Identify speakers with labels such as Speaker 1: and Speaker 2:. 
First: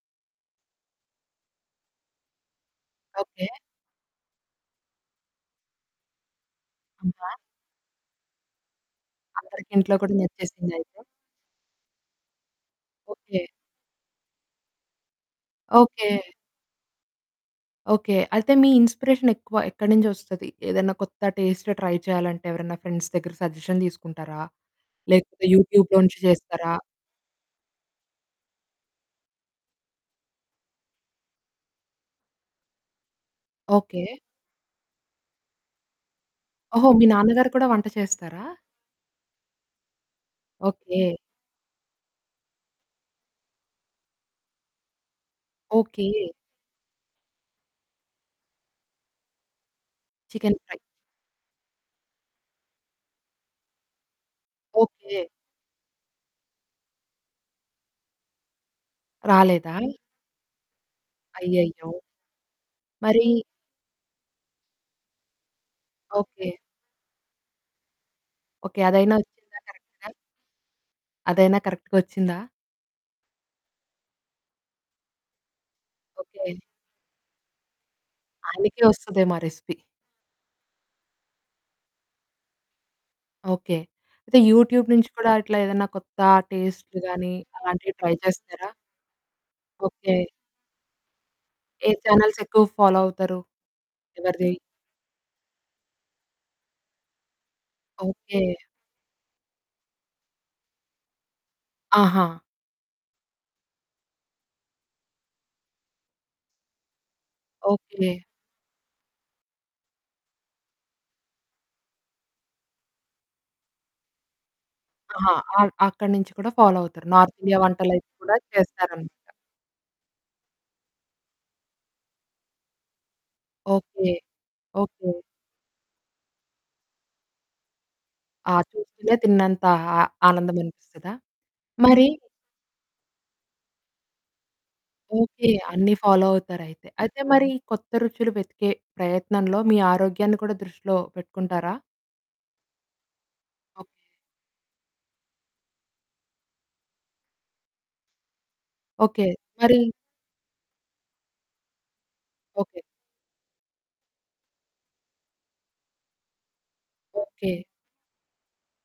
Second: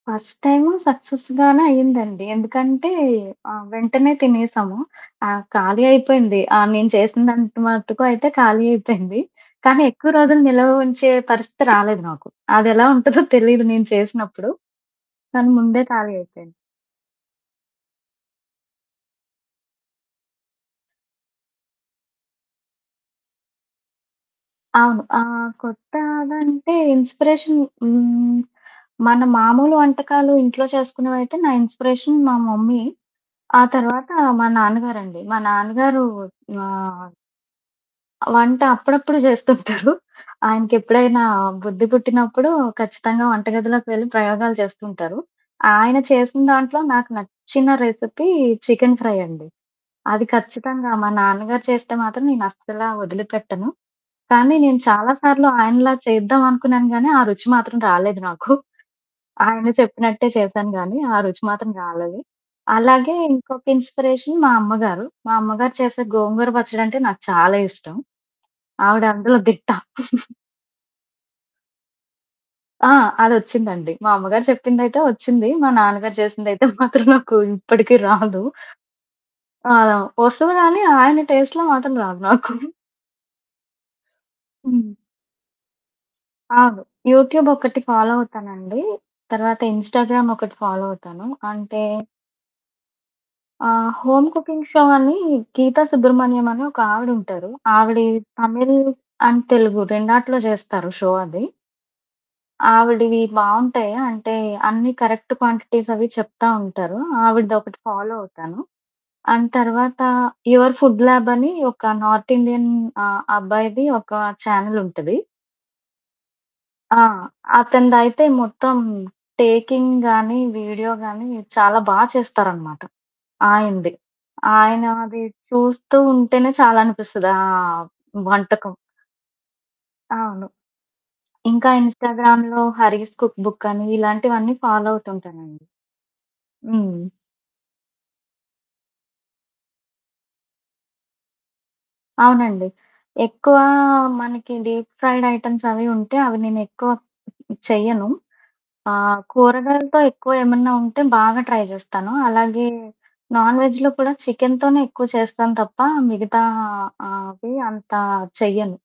Speaker 1: First time సక్సెస్‌గానే అయ్యిందండి. ఎందుకంటే,
Speaker 2: okay.
Speaker 1: ఆహ్, వెంటనే తినేశాము. ఆ! ఖాళీ అయిపోయింది. ఆహ్, నేను
Speaker 2: నువ్వా?
Speaker 1: చేసినదంత మటుకు అయితే ఖాళీ అయిపోయింది, కానీ
Speaker 2: అందరికింట్లో కూడా
Speaker 1: ఎక్కువ రోజులు నిలవ
Speaker 2: నచ్చేసిందయితే?
Speaker 1: ఉంచే పరిస్థితి రాలేదు నాకు. అదెలా ఉంటదో
Speaker 2: ఓకే.
Speaker 1: తెలీదు నేను చేసినప్పుడు, కానీ ముందే
Speaker 2: ఓకే.
Speaker 1: ఖాళీ అయిపోయింది.
Speaker 2: ఓకే. అయితే మీ ఇన్‌స్పిరేషనెక్కువ ఎక్కడి నింజొస్తది? ఏదన్నా కొత్త టేస్ట్ ట్రై చెయ్యాలంటే ఎవరన్నా ఫ్రెండ్స్ దగ్గర సజెషన్ దీసుకుంటారా,
Speaker 1: అవును.
Speaker 2: లేకపోతే
Speaker 1: ఆహ్,
Speaker 2: యూట్యూబ్‌లోంచి
Speaker 1: కొత్తాగంటే,
Speaker 2: జేస్తరా?
Speaker 1: ఇన్‌స్పిరేషన్ హ్మ్. మన మామూలు వంటకాలు ఇంట్లో చేసుకునేవయితే నా ఇన్‌స్పిరేషన్ మా మమ్మీ. ఆ
Speaker 2: ఓకే.
Speaker 1: తర్వాత మా నాన్నగారండి. మా నాన్న గారు ఆ!
Speaker 2: ఓహో! మీ నాన్నగారు కూడా వంట చేస్తారా?
Speaker 1: వంట అప్పుడప్పుడు జేస్తుంటరు.
Speaker 2: ఓకే.
Speaker 1: ఆయనకెప్పుడైనా బుద్ధి పుట్టినప్పుడూ ఖచ్చితంగా వంట గదిలోకి వెళ్లి ప్రయోగాలు చేస్తుంటరు. ఆయన
Speaker 2: ఓకే.
Speaker 1: చేసిన దాంట్లో నాకు నచ్చిన రెసిపీ చికెను ఫ్రై అండి. అది
Speaker 2: చికెను ఫ్రై.
Speaker 1: ఖచ్చితంగా మా నాన్నగారు చేస్తే మాత్రం నేనస్సలా ఒదిలిపెట్టను, కానీ నేను చాలా
Speaker 2: ఓకే.
Speaker 1: సార్లు ఆయనలా చేద్దామనుకున్నాను, గానీ ఆ రుచి మాత్రం రాలేదు నాకు. ఆయన
Speaker 2: రాలేదా?
Speaker 1: చెప్పినట్టే చేశాను, గానీ ఆ రుచి మాత్రం
Speaker 2: అయ్యయ్యో!
Speaker 1: రాలేదు. అలాగే,
Speaker 2: మరీ
Speaker 1: ఇంకొక ఇన్‌స్పిరేషన్ మా అమ్మగారు. మా అమ్మగారు చేసే గోంగూర
Speaker 2: ఓకే.
Speaker 1: పచ్చడంటే నాకు చాలా ఇష్టం.
Speaker 2: ఓకే.
Speaker 1: ఆవిడ
Speaker 2: అదైనా
Speaker 1: అందులో
Speaker 2: ఒచ్చిందా
Speaker 1: దిట్ట.
Speaker 2: కరక్ట్‌గా? అదైనా కరక్ట్‌గొచ్చిందా?
Speaker 1: ఆ! అదొచ్చిందండి. మా అమ్మగారు చెప్పిందయితే ఒచ్చింది. మా నాన్నగారు
Speaker 2: ఓకే.
Speaker 1: చేసిందయితే మాత్రం నాకు ఇప్పడికి రాదు.
Speaker 2: ఆయనకే ఒస్తదేమో ఆ రెసిపీ.
Speaker 1: ఆ! ఆ! ఒస్తది, గానీ ఆయన టేస్ట్‌లో మాత్రం రాదు నాకు.
Speaker 2: ఓకే. అయితే యూట్యూబ్
Speaker 1: హ్మ్.
Speaker 2: నుంచి కూడా ఇట్లా ఏదన్నా కొత్తా
Speaker 1: అవును.
Speaker 2: టేస్ట్ గానీ,
Speaker 1: యూట్యూబొకటి
Speaker 2: అలాంటియి
Speaker 1: ఫాలో
Speaker 2: ట్రై చేస్తారా?
Speaker 1: అవుతానండీ. తర్వాత
Speaker 2: ఓకే.
Speaker 1: ఇన్‌స్టాగ్రామొకటి ఫాలో అవుతాను. అంటే
Speaker 2: ఏ ఛానెల్సెక్కువగ ఫాలో అవుతారు,
Speaker 1: ఆ! 'హోమ్
Speaker 2: ఎవరిది?
Speaker 1: కుకింగ్ షో' అనీ గీత సుబ్రహ్మణ్యమని ఒకావిడుంటారు. ఆవిడీ
Speaker 2: ఓకే.
Speaker 1: తమిళ్ అండ్ తెలుగు రెండాటిలో జేస్తారు షో అది.
Speaker 2: ఆహా!
Speaker 1: ఆవిడివి బావుంటాయి. అంటే, అన్నీ కరెక్ట్ క్వాంటిటీసవి చెప్తా ఉంటారు. ఆవిడదొకటి
Speaker 2: ఓకే.
Speaker 1: ఫాలో అవుతాను. అండ్ తర్వాతా 'యువర్ ఫుడ్ ల్యాబనీ' ఒక నార్తిండియన్ అబ్బాయిది ఒకా ఛానెలుంటది.
Speaker 2: ఆహా! అ అక్కడ నించి కూడా ఫాలో
Speaker 1: ఆ!
Speaker 2: అవుతారు. నార్తిండియా వంటలైనా
Speaker 1: అతనిదయితే
Speaker 2: కూడా
Speaker 1: మొత్తం
Speaker 2: చేస్తారనమాట.
Speaker 1: టేకింగ్ గానీ, వీడియో గానీ, చాలా బా చేస్తారనమాట ఆయనది.
Speaker 2: ఓకే. ఓకే.
Speaker 1: ఆయనాది చూస్తూ ఉంటేనే చాలనిపిస్తది ఆహ్,
Speaker 2: ఆ!
Speaker 1: వంటకం.
Speaker 2: చూస్తేనే తిన్నంతా హా
Speaker 1: అవును.
Speaker 2: ఆనందమనిపిస్తదా?
Speaker 1: ఇంకా
Speaker 2: మరీ
Speaker 1: ఇన్‌స్టాగ్రామ్‌లో 'హరీష్ కుక్ బుక్కని' ఇలాంటివన్నీ ఫాలో
Speaker 2: ఓకే.
Speaker 1: అవుతుంటానండి.
Speaker 2: అన్నీ ఫాలో అవుతారయితే.
Speaker 1: హ్మ్.
Speaker 2: అయితే, మరీ కొత్త రుచులు వెతికే ప్రయత్నంలో మీ ఆరోగ్యాన్ని కూడా దృష్టిలో పెట్టుకుంటారా?
Speaker 1: అవునండి. ఎక్కువా
Speaker 2: ఓకే.
Speaker 1: మనకి డీప్ ఫ్రైడయిటెమ్సవి ఉంటే అవి నేనెక్కువ చెయ్యను. ఆ!
Speaker 2: ఓకే. మరి
Speaker 1: కూరగాయలతో ఎక్కువ ఏమన్నా ఉంటే బాగా ట్రై జేస్తాను. అలాగే
Speaker 2: ఓకే.
Speaker 1: నాన్ వెజ్‌లో కూడా చికెనుతోనే ఎక్కువ చేస్తాం తప్పా మిగతా ఆహ్,
Speaker 2: ఓకే.
Speaker 1: అవి అంతా చెయ్యను.